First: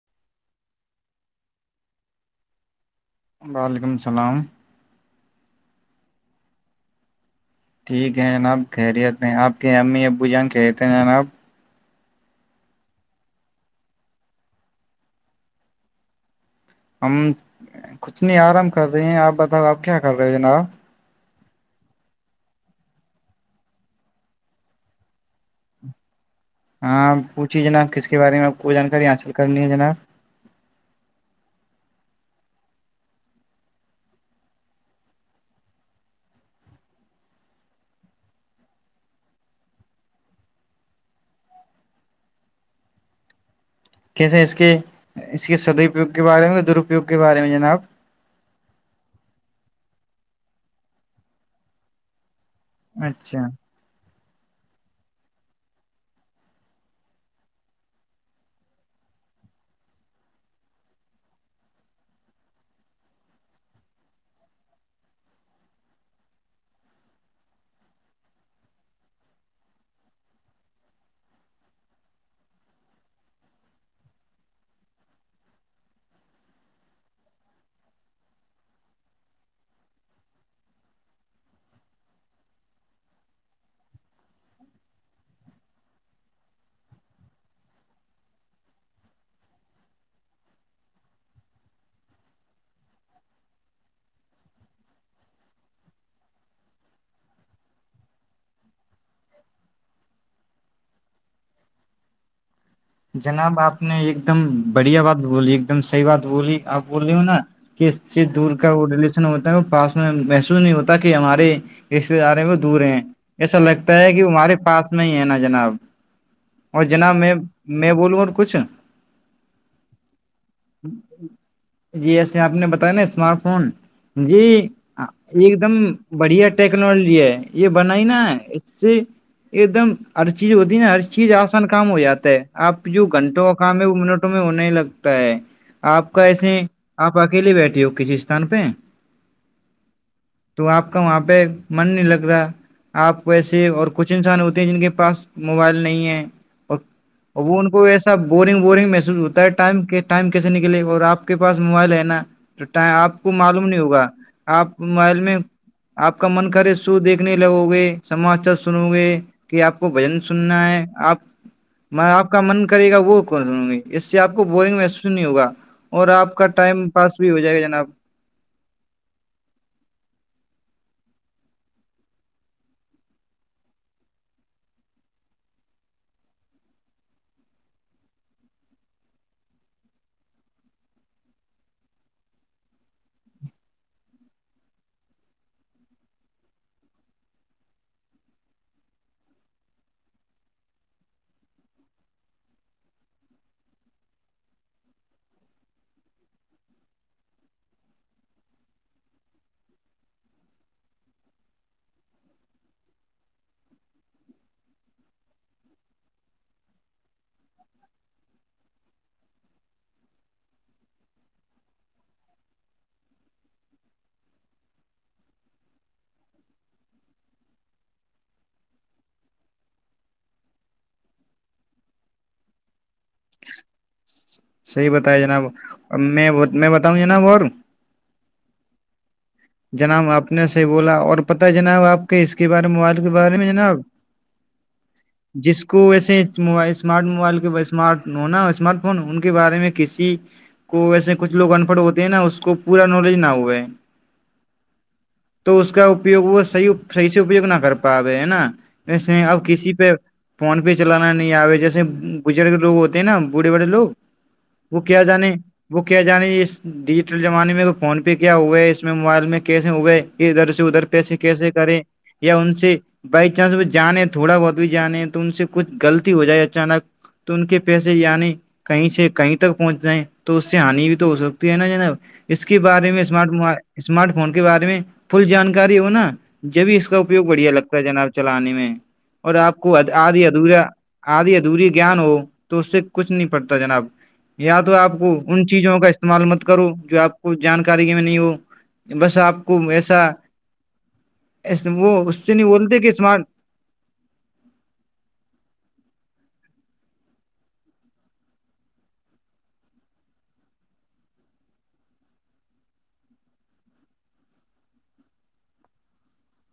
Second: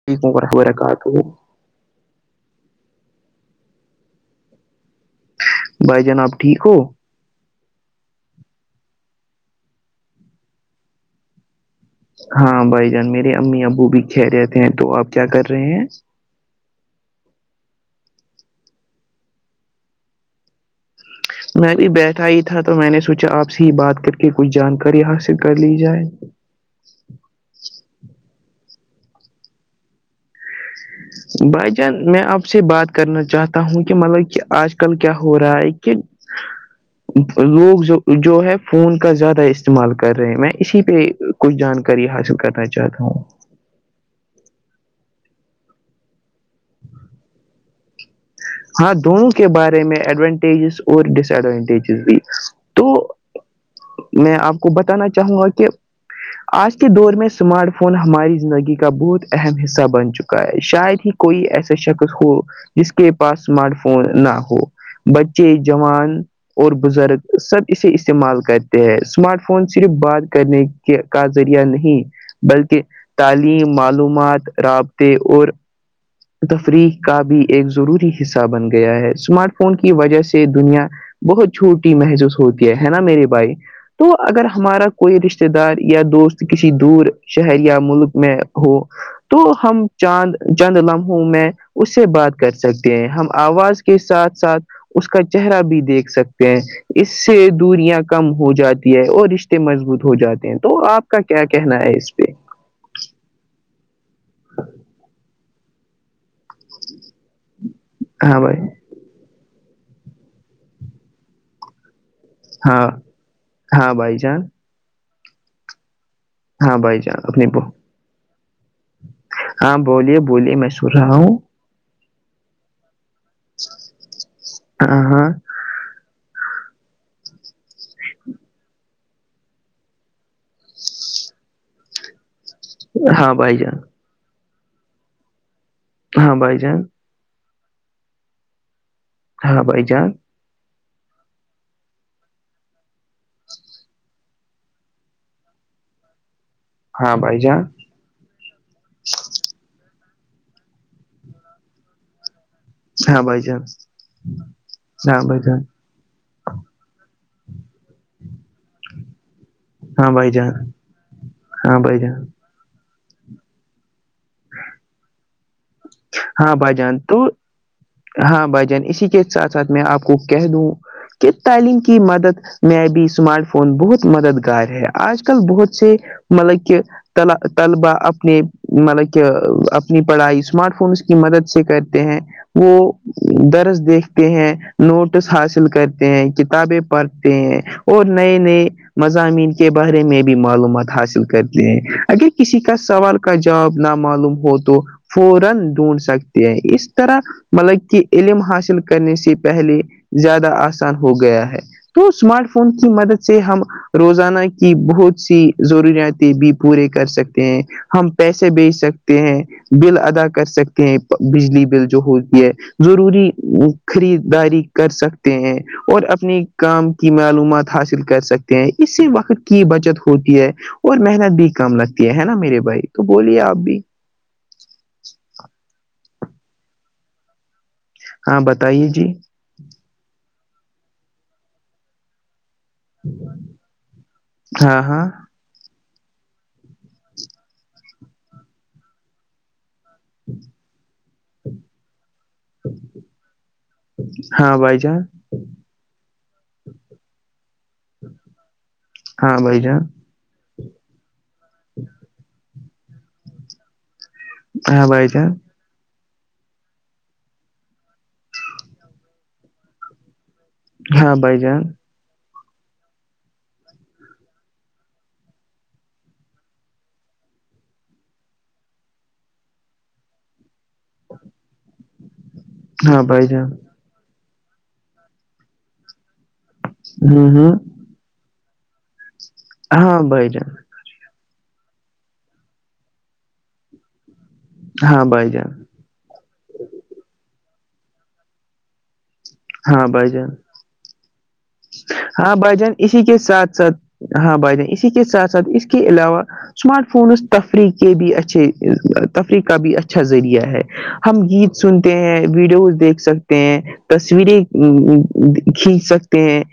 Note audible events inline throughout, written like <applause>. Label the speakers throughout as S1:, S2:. S1: السلام علیکم ورحمۃ اللہ وبرکاتہ
S2: وعلیکم السلام
S1: بھائی جان آپ ٹھیک ہو
S2: ٹھیک ہے جناب خیریت میں آپ کے امی ابو جان خیریت میں ہیں جناب
S1: ہاں بھائی جان میرے امی ابو بھی خیریت ہیں تو آپ کیا کر رہے ہیں
S2: ہم کچھ نہیں آرام کر رہی ہیں آپ بتاؤ آپ کیا کر رہے ہو جناب
S1: میں بھی بیٹھا ہی تھا تو میں نے سوچا آپ سے ہی بات کر کے کچھ جانکاری حاصل کر لی جائے
S2: ہاں آپ پوچھیے جناب کس کے بارے میں آپ کو جانکاری حاصل کرنی ہے جناب ج <inaudible>
S1: بھائی جان میں آپ سے بات کرنا چاہتا ہوں کہ مطلب کہ آج کل کیا ہو رہا ہے کہ ہاں <unintelligible> لوگ جو ہے فون کا زیادہ استعمال کر رہے ہیں میں اسی پہ کچھ جانکاری حاصل کرنا چاہتا ہوں
S2: کیسے اس کے اس کے سدپیوگ کے بارے میں درپیوگ کے بارے میں جناب
S1: ہاں دونوں کے بارے میں ایڈوانٹیجز اور ڈس ایڈوانٹیجز بھی تو
S2: اچھا
S1: میں آپ کو بتانا چاہوں گا کہ آج کے دور میں اسمارٹ فون ہماری زندگی کا بہت اہم حصہ بن چکا ہے شاید ہی کوئی ایسا شخص ہو جس کے پاس اسمارٹ فون نہ ہو بچے جوان اور بزرگ سب اسے استعمال کرتے ہیں اسمارٹ فون صرف بات کرنے کا ذریعہ نہیں بلکہ تعلیم معلومات رابطے اور تفریح کا بھی ایک ضروری حصہ بن گیا ہے اسمارٹ فون کی وجہ سے دنیا دنیا بہت چھوٹی محسوس ہوتی ہے نا میرے بھائی تو اگر ہمارا کوئی رشتے دار یا دوست کسی دور شہر یا ملک میں ہو تو ہم چاند چد لمحوں میں اس سے بات کر سکتے ہیں ہم آواز کے ساتھ ساتھ اس کا چہرہ بھی دیکھ سکتے ہیں اس سے دوریاں کم ہو جاتی ہے اور رشتے مضبوط ہو جاتے ہیں تو آپ کا کیا کہنا ہے اس پہ
S2: جناب آپ نے ایک دم بڑھیا بات بولی ایک دم صحیح بات بولی آپ بول رہے ہو نا کس سے
S1: ہاں
S2: دور
S1: بھائی
S2: کا وہ ریلیشن ہوتا ہے پاس میں محسوس نہیں ہوتا کہ ہمارے رشتے دار وہ دور
S1: ہاں
S2: ہیں ایسا
S1: ہاں
S2: لگتا ہے
S1: بھائی
S2: کہ وہ
S1: جان
S2: ہمارے پاس میں ہی ہے نا جناب
S1: ہاں
S2: اور
S1: بھائی
S2: جناب
S1: جان
S2: میں
S1: آپ نے
S2: میں بولوں اور کچھ
S1: ہاں بولیے بولیے میں سن رہا ہوں
S2: جی ایسے آپ نے بتایا نا اسمارٹ فون جی ایک
S1: ہاں ہاں
S2: ایک دم بڑھیا ٹیکنالوجی ہے یہ بنائی نا اس سے ایک دم ہر چیز ہوتی ہے نا ہر چیز آسان کام ہو جاتا ہے آپ جو
S1: ہاں
S2: گھنٹوں کا
S1: بھائی جان
S2: کام ہے وہ منٹ میں ہونے لگتا ہے آپ کا
S1: ہاں بھائی
S2: ایسے
S1: جان
S2: آپ اکیلے بیٹھے ہو کسی استان پہ
S1: ہاں بھائی جان
S2: تو آپ کا وہاں پہ من نہیں لگ رہا آپ کو ایسے اور کچھ انسان ہوتے ہیں جن کے پاس موبائل نہیں ہے اور
S1: ہاں بھائی
S2: وہ
S1: جان
S2: ان کو ایسا بورنگ بورنگ محسوس ہوتا ہے ٹائم ٹائم کیسے نکلے اور آپ کے پاس موبائل ہے نا تو ٹم
S1: ہاں
S2: آپ کو
S1: بھائی جان
S2: معلوم نہیں ہوگا آپ موبائیل
S1: ہاں
S2: میں
S1: بھائی جان
S2: آپ کا من کرے شو دیکھنے لگو گے سماچار سنو گے کہ آپ کو
S1: ہاں
S2: بجن
S1: بھائی جان
S2: سننا ہے آپ
S1: ہاں بھائی
S2: میں
S1: جان
S2: آپ کا من کرے گا وہ سنوں گی اس سے آپ کو بورنگ محسوس نہیں ہوگا اور آپ کا
S1: ہاں بھائی
S2: ٹائم
S1: جان
S2: پاس
S1: تو
S2: بھی ہو جائے گا جناب
S1: ہاں بھائی جان اسی کے ساتھ ساتھ میں آپ کو کہہ دوں کہ تعلیم کی مدد میں بھی اسمارٹ فون بہت مددگار ہے آج کل بہت سے مطلب کہ طلبا اپنے مطلب کہ اپنی پڑھائی اسمارٹ فونس کی مدد سے کرتے ہیں وہ درس دیکھتے ہیں نوٹس حاصل کرتے ہیں کتابیں پڑھتے ہیں اور نئے نئے مضامین کے بارے میں بھی معلومات حاصل کرتے ہیں اگر کسی کا سوال کا جواب نامعلوم ہو تو فورا ڈھونڈ سکتی ہے اس طرح مطلب کہ علم حاصل کرنے سے پہلے زیادہ آسان ہو گیا ہے تو اسمارٹ فون کی مدد سے ہم روزانہ کی بہت سی ضروریاتیں بھی پورے کر سکتے ہیں ہم پیسے بیچ سکتے ہیں بل ادا کر سکتے ہیں بجلی بل جو ہوتی ہے ضروری خریداری کر سکتے ہیں اور اپنی کام کی معلومات حاصل کر سکتے ہیں اس سے وقت کی بچت ہوتی ہے اور محنت بھی کم لگتی ہے ہے نا میرے بھائی تو بولیے آپ بھی
S2: صحیح بتایا جناب اب میں میں بتاؤں جناب اور
S1: ہاں بتائیے جی
S2: جناب آپ نے صحیح بولا اور پتا جناب آپ کے اس کے بارے موبائل کے بارے میں جناب
S1: ہاں ہاں
S2: جس کو ویسے اسمارٹ موبائل کے اسمارٹ ہونا اسمارٹ فون ان کے بارے میں کسی کی کو ویسے کچھ لوگ انپڑ ہوتے ہیں نا اس کو پورا نالج نہ ہوا ہے
S1: ہاں بھائی جان
S2: تو اس کا اپیوگ وہ صحیح سے اپیوگ نہ کر پاوے ہے نا وسے
S1: ہاں
S2: اب
S1: بھائی
S2: کسی
S1: جان
S2: پہ فون پہ چلانا نہیں آے جیسے بزرگ لوگ ہوتے ہیں نا بوڑے بڑے لوگ وہ
S1: ہاں
S2: کیا
S1: بھائی جان
S2: جانے وہ کیا جانے اس ڈیجیٹل زمانے میں فون پے کیا ہوا ہے اس میں موبائل میں کیسے ہوئے ادھر سے ادھر
S1: ہاں
S2: پیسے
S1: بھائی
S2: کیسے
S1: جان
S2: کریں یا ان سے بائی چانس وہ جانے تھوڑا بہت بھی جانے تو ان سے کچھ غلطی ہو جائے اچانک تو ان کے پیسے یعنی کہیں سے کہیں تک پہنچ جائیں تو اس سے ہانی بھی تو ہو سکتی ہے نا نا اس کے بارے میں
S1: ہاں بھائی
S2: اسمارٹ
S1: جان
S2: موبائل اسمارٹ فون کے بارے میں فل جانکاری ہو نا جبھی اس کا اپیوگ
S1: ہوں
S2: بڑھیا
S1: ہوں
S2: لگتا ہے جناب چلانے میں اور آپ کو
S1: ہاں
S2: آدھی
S1: بھائی جان
S2: ادھورا آدی ادوری گان ہو تو اس سے کچھ نہیں پڑتا جناب یا تو آپ
S1: ہاں
S2: کو
S1: بھائی
S2: ان
S1: جان
S2: چیزوں کا استعمال مت کرو جو آپ کو جانکاری میں نہیں ہو بس آپ کو
S1: ہاں
S2: ایسا
S1: بھائی جان
S2: وہ اس سے
S1: ہاں
S2: نہیں
S1: بھائی جان
S2: بولتے کہ
S1: اسی کے
S2: اسمارٹ
S1: ساتھ ساتھ ہاں بھائی جان اسی کے ساتھ ساتھ اس کے علاوہ اسمارٹ فونز تفریح کے بھی اچھے تفریح کا بھی اچھا ذریعہ ہے ہم گیت سنتے ہیں ویڈیوز دیکھ سکتے ہیں تصویریں کھینچ سکتے ہیں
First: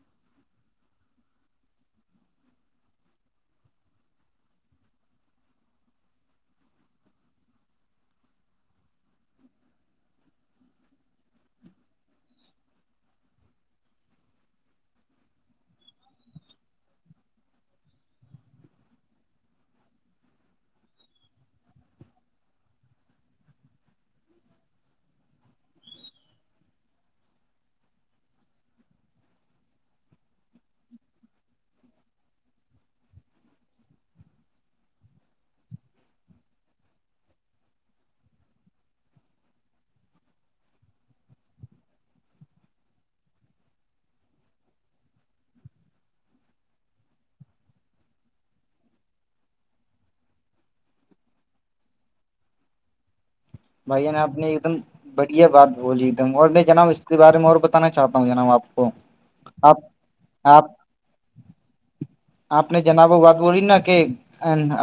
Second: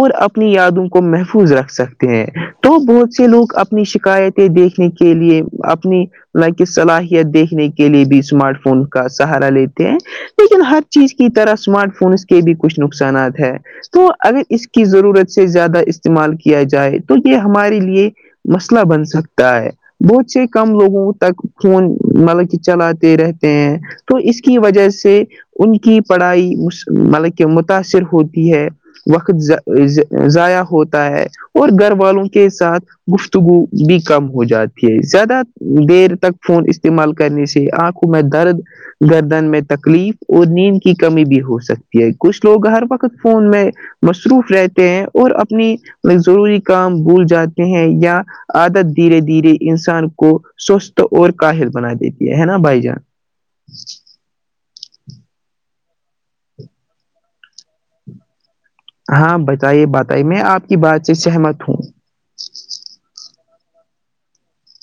S1: اور اپنی یادوں کو محفوظ رکھ سکتے ہیں تو بہت سے لوگ اپنی شکایت دیکھنے کے لیے اپنی حالانکہ صلاحیت دیکھنے کے لیے بھی اسمارٹ فون کا سہارا لیتے ہیں لیکن ہر چیز کی طرح اسمارٹ فونس کے بھی کچھ نقصانات ہے تو اگر اس کی ضرورت سے زیادہ استعمال کیا جائے تو یہ ہمارے لیے مسئلہ بن سکتا ہے بہت سے کم لوگوں تک فون مطلب کہ چلاتے رہتے ہیں تو اس کی وجہ سے ان کی پڑھائی مطلب کہ متاثر ہوتی ہے وقت ضائع ہوتا ہے اور گھر والوں کے ساتھ گفتگو بھی کم ہو جاتی ہے زیادہ دیر تک فون استعمال کرنے سے آپ انکھوں میں درد گردن میں تکلیف اور نیند کی کمی بھی ہو سکتی ہے کچھ لوگ ہر وقت فون میں مصروف رہتے ہیں اور اپنی ضروری کام بھول جاتے ہیں یا عادت دھیرے دھیرے انسان کو سست اور کاہل بنا دیتی ہے نا بھائی جان
S2: بھائی جان آپ نے ایک دم بڑھیا بات بولی ایک دم اور میں جناب اس کے بارے میں اور بتانا چاہتا ہوں جناب آپ کو
S1: ہاں
S2: آپ
S1: بتائیے بتائیے میں آپ کی بات سے سہمت ہوں
S2: آپ نے جناب وہ بات بولی نا کہ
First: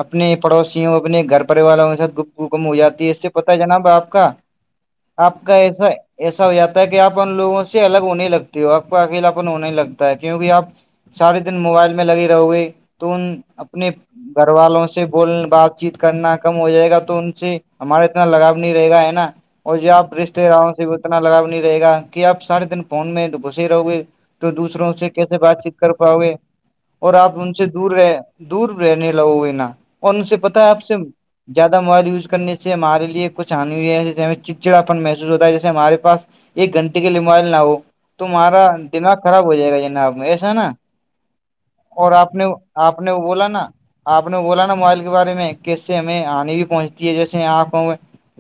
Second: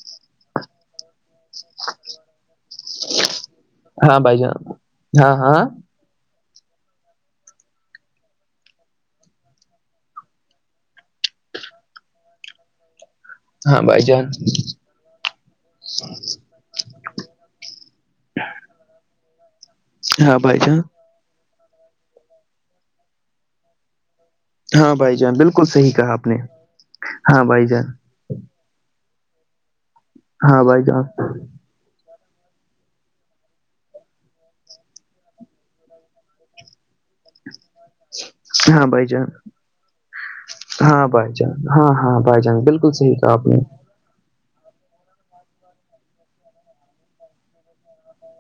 S2: اپنے پڑوسیوں اپنے گھر پریوار والوں کے ساتھ گفتگو کم ہو جاتی ہے اس سے پتہ ہے جناب اپ
S1: ہاں
S2: کا
S1: بھائی جان ہاں
S2: اپ کا
S1: ہاں
S2: اس سے ایسا ہو جاتا ہے کہ آپ ان لوگوں سے الگ ہونے لگتی ہو آپ کو اکیلا اپن ہونے لگتا ہے کیونکہ آپ سارے دن موبائل میں لگی رہو گئی تو ان
S1: ہاں
S2: اپنے
S1: بھائی جان
S2: گھر والوں سے بول بات چیت کرنا کا کم ہو جائے گا تو ان سے ہمارا اتنا لگاؤ نہیں رہے گا ہے نا اور یہ آپ
S1: ہاں
S2: رشتے
S1: بھائی
S2: داروں
S1: جان
S2: سے اتنا لگاؤ نہیں رہے گا کہ آپ سارے دن فون میں گسیے رہو گے تو دوسروں
S1: ہاں
S2: سے
S1: بھائی جان
S2: کیسے بات
S1: بالکل
S2: چیت
S1: صحیح
S2: کر
S1: کہا
S2: پاؤ
S1: آپ
S2: گے
S1: نے
S2: اور آپ
S1: ہاں
S2: ان سے
S1: بھائی جان
S2: دور رہ دور رہنے لگو گے نا اور ان سے پتا
S1: ہاں
S2: ہے آپ
S1: بھائی
S2: سے
S1: جان
S2: زیادہ موبائل یوز کر سے ہمارے لیے کچھانی ہو ہے جیے ہم چچڑاپن محسو ہوتا ہے جسے ہمارے پاس ایک گھنٹے کے لیے موبائل نہ ہو تمہارا
S1: ہاں بھائی
S2: دماغ
S1: جان
S2: خراب ہو جائے گا جناب ایسا ہے نا
S1: ہاں بھائی جان ہاں
S2: اور
S1: ہاں
S2: آپ
S1: بھائی
S2: نے
S1: جان بالکل
S2: آپ نے
S1: صحیح
S2: وہ
S1: کہا
S2: بولا نا آپ نے بولا نا موبائل کے بارے میں کیس سے ہمیں آنی بھی پہنچتی ہے جیسے انکھوں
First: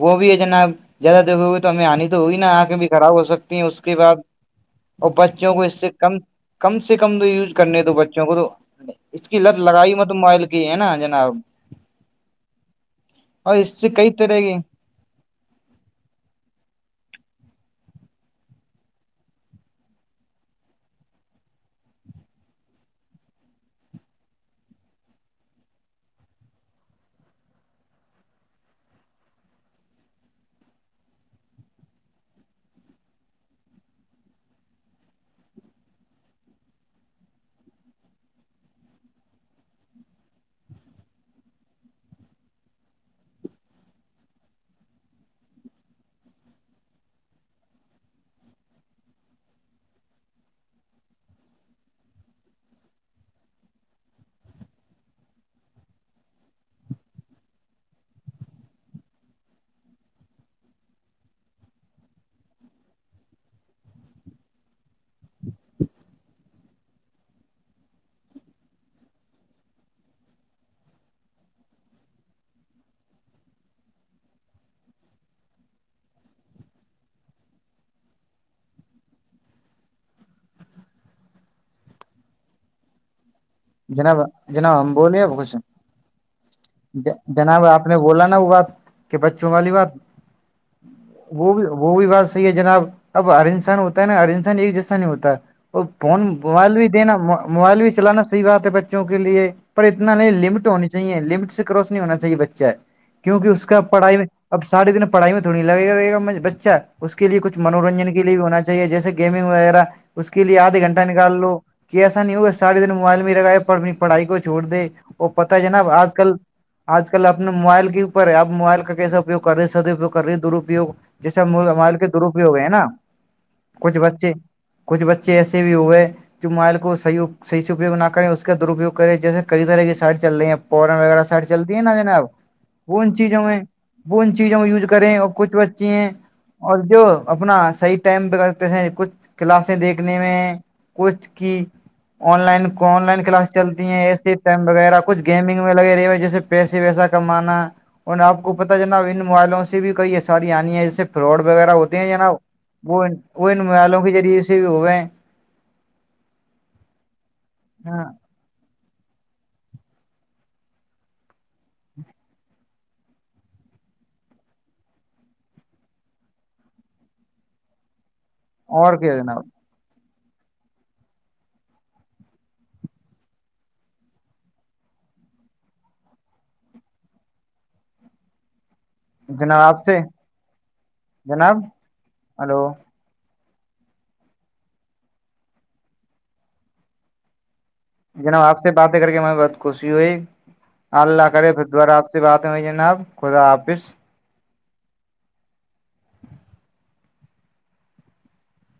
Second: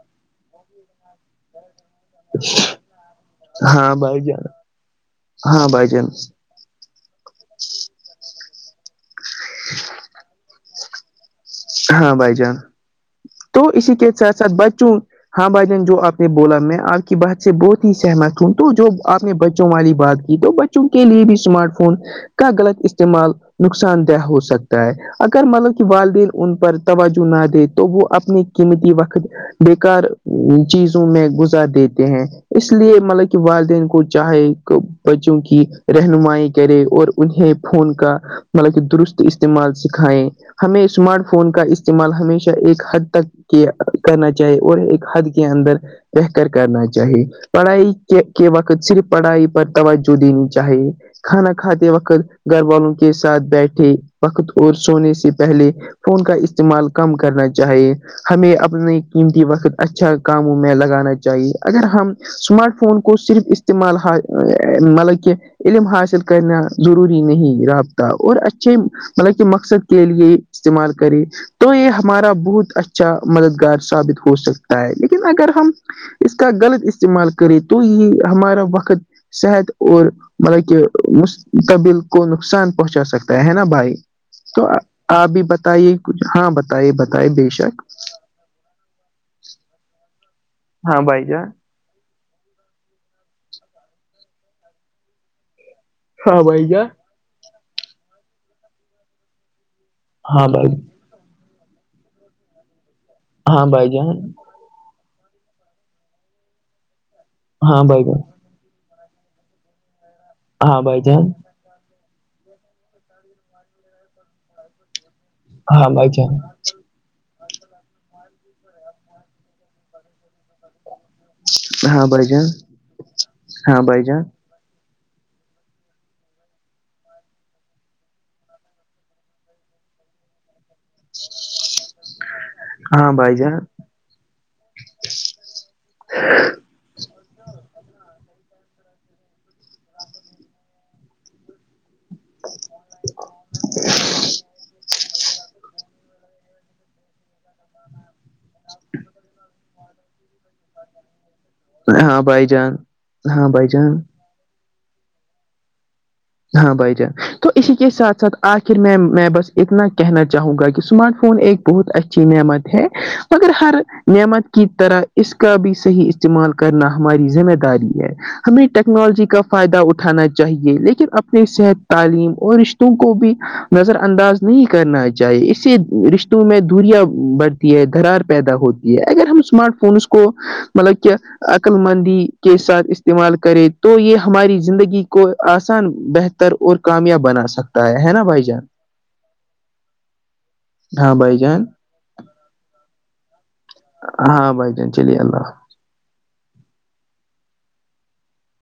S2: وہ بھی ہے جناب زیادہ دیکھو تو ہمیں آنی تو ہوگی نا آنکھیں بھی خراب ہو سکتی ہیں اس
S1: ہاں
S2: کے بعد
S1: بھائی جان
S2: اور بچوں کو
S1: ہاں
S2: اس
S1: بھائی
S2: سے
S1: جان
S2: کم کم سے کم تو یوز کرنے دو بچوں کو تو اس کی لت لگائی مت موبائل کی ہے نا جناب
S1: ہاں بھائی جان
S2: اور
S1: تو
S2: اس سے
S1: اسی کے
S2: کئی
S1: ساتھ
S2: طرح
S1: ساتھ
S2: کی
S1: بچوں ہاں بھائی جان جو آپ نے بولا میں آپ کی بات سے بہت ہی سہمت ہوں تو جو آپ نے بچوں والی بات کی تو کے لیے بھی اسمارٹ فون کا غلط استعمال نقصان دہ ہو سکتا ہے اگر مطلب کہ والدین ان پر توجہ نہ دے تو وہ اپنے قیمتی وقت بیکار چیزوں میں گزار دیتے ہیں اس لیے مطلب کہ والدین کو چاہے بچوں کی رہنمائی کرے اور انہیں فون کا مطلب کہ درست استعمال سکھائیں ہمیں اسمارٹ فون کا استعمال ہمیشہ ایک حد تک کیا کرنا چاہیے اور ایک حد کے اندر بہتر کرنا چاہیے پڑھائی کے کے وقت صرف پڑھائی پر توجہ دینی چاہیے کھانا کھاتے وقت گھر والوں کے ساتھ بیٹھے وقت اور سونے سے پہلے فون کا استعمال کم کرنا چاہیے ہمیں اپنے قیمتی وقت اچھا کاموں میں لگانا چاہیے اگر ہم اسمارٹ فون کو صرف استعمال مطلب کہ علم حاصل کرنا ضروری نہیں رابطہ اور اچھے مطلب کہ مقصد کے لیے استعمال کرے تو یہ ہمارا بہت اچھا مددگار ثابت ہو سکتا ہے لیکن اگر ہم اس کا غلط استعمال کرے تو یہ ہمارا وقت صحت اور مطلب کہ مستقبل کو نقصان پہنچا سکتا ہے نا بھائی
S2: جناب
S1: تو
S2: جناب ہم بولے
S1: آپ
S2: اب
S1: بھی
S2: کچھ
S1: بتائیے کچھ ہاں بتائیے بتائیے بے
S2: جناب
S1: شک
S2: آپ بولا نا وہ بات کہ بچوں والی بات
S1: ہاں بھائی جان
S2: وہ بھی تو وہ بھی بات صحیح ہے جناب اب ہر انسان ہوتا ہے نا ہر انسان ایک جیسا نہیں ہوتا وہ فون
S1: ہاں بھائی
S2: موبائل بھی
S1: جان
S2: دینا موبائل بھی چلانا صحیح بات ہے بچوں کے لیے پر اتنا نہیں
S1: ہاں
S2: لمٹ
S1: بھائی
S2: ہونی چاہیے لمٹ سے کراس نہیں ہونا چاہیے بچہ کیوںکہ اس
S1: ہاں
S2: کا
S1: بھائی جان
S2: پڑھائی میں اب سارے دن پڑھائی میں تھوڑی لگےاے گا بچہ اس کے لیے کچھ
S1: ہاں بھائی
S2: منورنجن کے لیے بھی ہونا چ اہے جیسے گیمنگ وغیرہ اس کے لیے آدھا گھٹہ
S1: جان
S2: نکال لو کہ ایسا نہیں ہوگا سارھے دن موبائل میں لگ ہے پر اپنی پڑھائی کو چھوڑ دے اور پتا ہے نا
S1: ہاں
S2: آج
S1: بھائی
S2: کل
S1: جان
S2: آج کل اپنے موبائل کے اوپر ہے آ موبائل کا کیسا اپپوگ کر رہ ہیں سدپیوگ رہی ہے درپیوگ جیسے م مال
S1: ہاں
S2: کے
S1: بھائی
S2: دروپ بھی
S1: جان
S2: ہو گئے ہیں نا
S1: ہاں
S2: کچھ
S1: بھائی جان
S2: بچے کچھ بچے ایسے بھی ہوئے جو مائل کو صحیح اپیو نہ کریں اس کا درپیگ کریں جیسے کئی طرح کی سائڈ چل رہی ہیںپ فورن وغیرہ سٹ چلتی ہے نا جنا اب وہ
S1: ہاں
S2: ان
S1: بھائی
S2: چیزوں میں
S1: جان
S2: وہ ان چیزوں کو یوز کریں اور کچھ بچے ہیں اور جو اپنا صحیح ٹائم پہ کرتے تھے کچھ کلاسیں دیکھنے میں کچھ کی online online class چلتی ہیں اے سی فم وغیرہ کچھ گیمنگ لگے رہی ہو جیسے پیسے ویسا کمانا اور آپ کو پتا ہے نا ان موبائلوں سے سے بھی کئی ساری آنی ہے جس سے فراڈ وغیرہ ہوتے ہیں
S1: ہاں
S2: نا
S1: بھائی جان ہاں بھائی جان
S2: وہ
S1: ہاں
S2: ان
S1: بھائی جان
S2: موبائلوں کے ذریعے ک بھی ہوئے
S1: ہاں بھائی جان تو اسی کے
S2: ہاں
S1: ساتھ ساتھ آخر میں میں بس اتنا کہنا چاہوں گا کہ اسمارٹ فون ایک بہت اچھی نعمت ہے مگر ہر نعمت کی طرح اس کا بھی صحیح استعمال کرنا ہماری ذمہ داری ہے ہمیں
S2: اور کیا
S1: ٹیکنالوجی کا
S2: جناب
S1: فائدہ اٹھانا چاہیے لیکن اب اپ صحت تعلیم اور رشتوں کو بھی نظر انداز نہیں کرنا چاہیے اسے رش میں دھوریاں بڑھتی ہے دھرار پیدا ہوتی یہ اگر ہم
S2: جناب
S1: اسمارٹ
S2: آپ سے
S1: فونس کو مطلب کہ
S2: جناب
S1: عقللمندی کے
S2: ہلو
S1: ساتھ استعمال کرے تو یہ ہماری زندگی کو آسان بہتر اور کامیاب بنا سکتا ہے ہے نا بھائی
S2: جناب آپ
S1: جان
S2: سے باتیں کر کے ہم بہت خوشی ہوئی
S1: ہاں
S2: اللہ
S1: بھائی
S2: کرے پھر
S1: جان
S2: دوبارہ آپ سے بات ہوئی جناب خدا حافظ
S1: ہاں بائی جان چلییا ال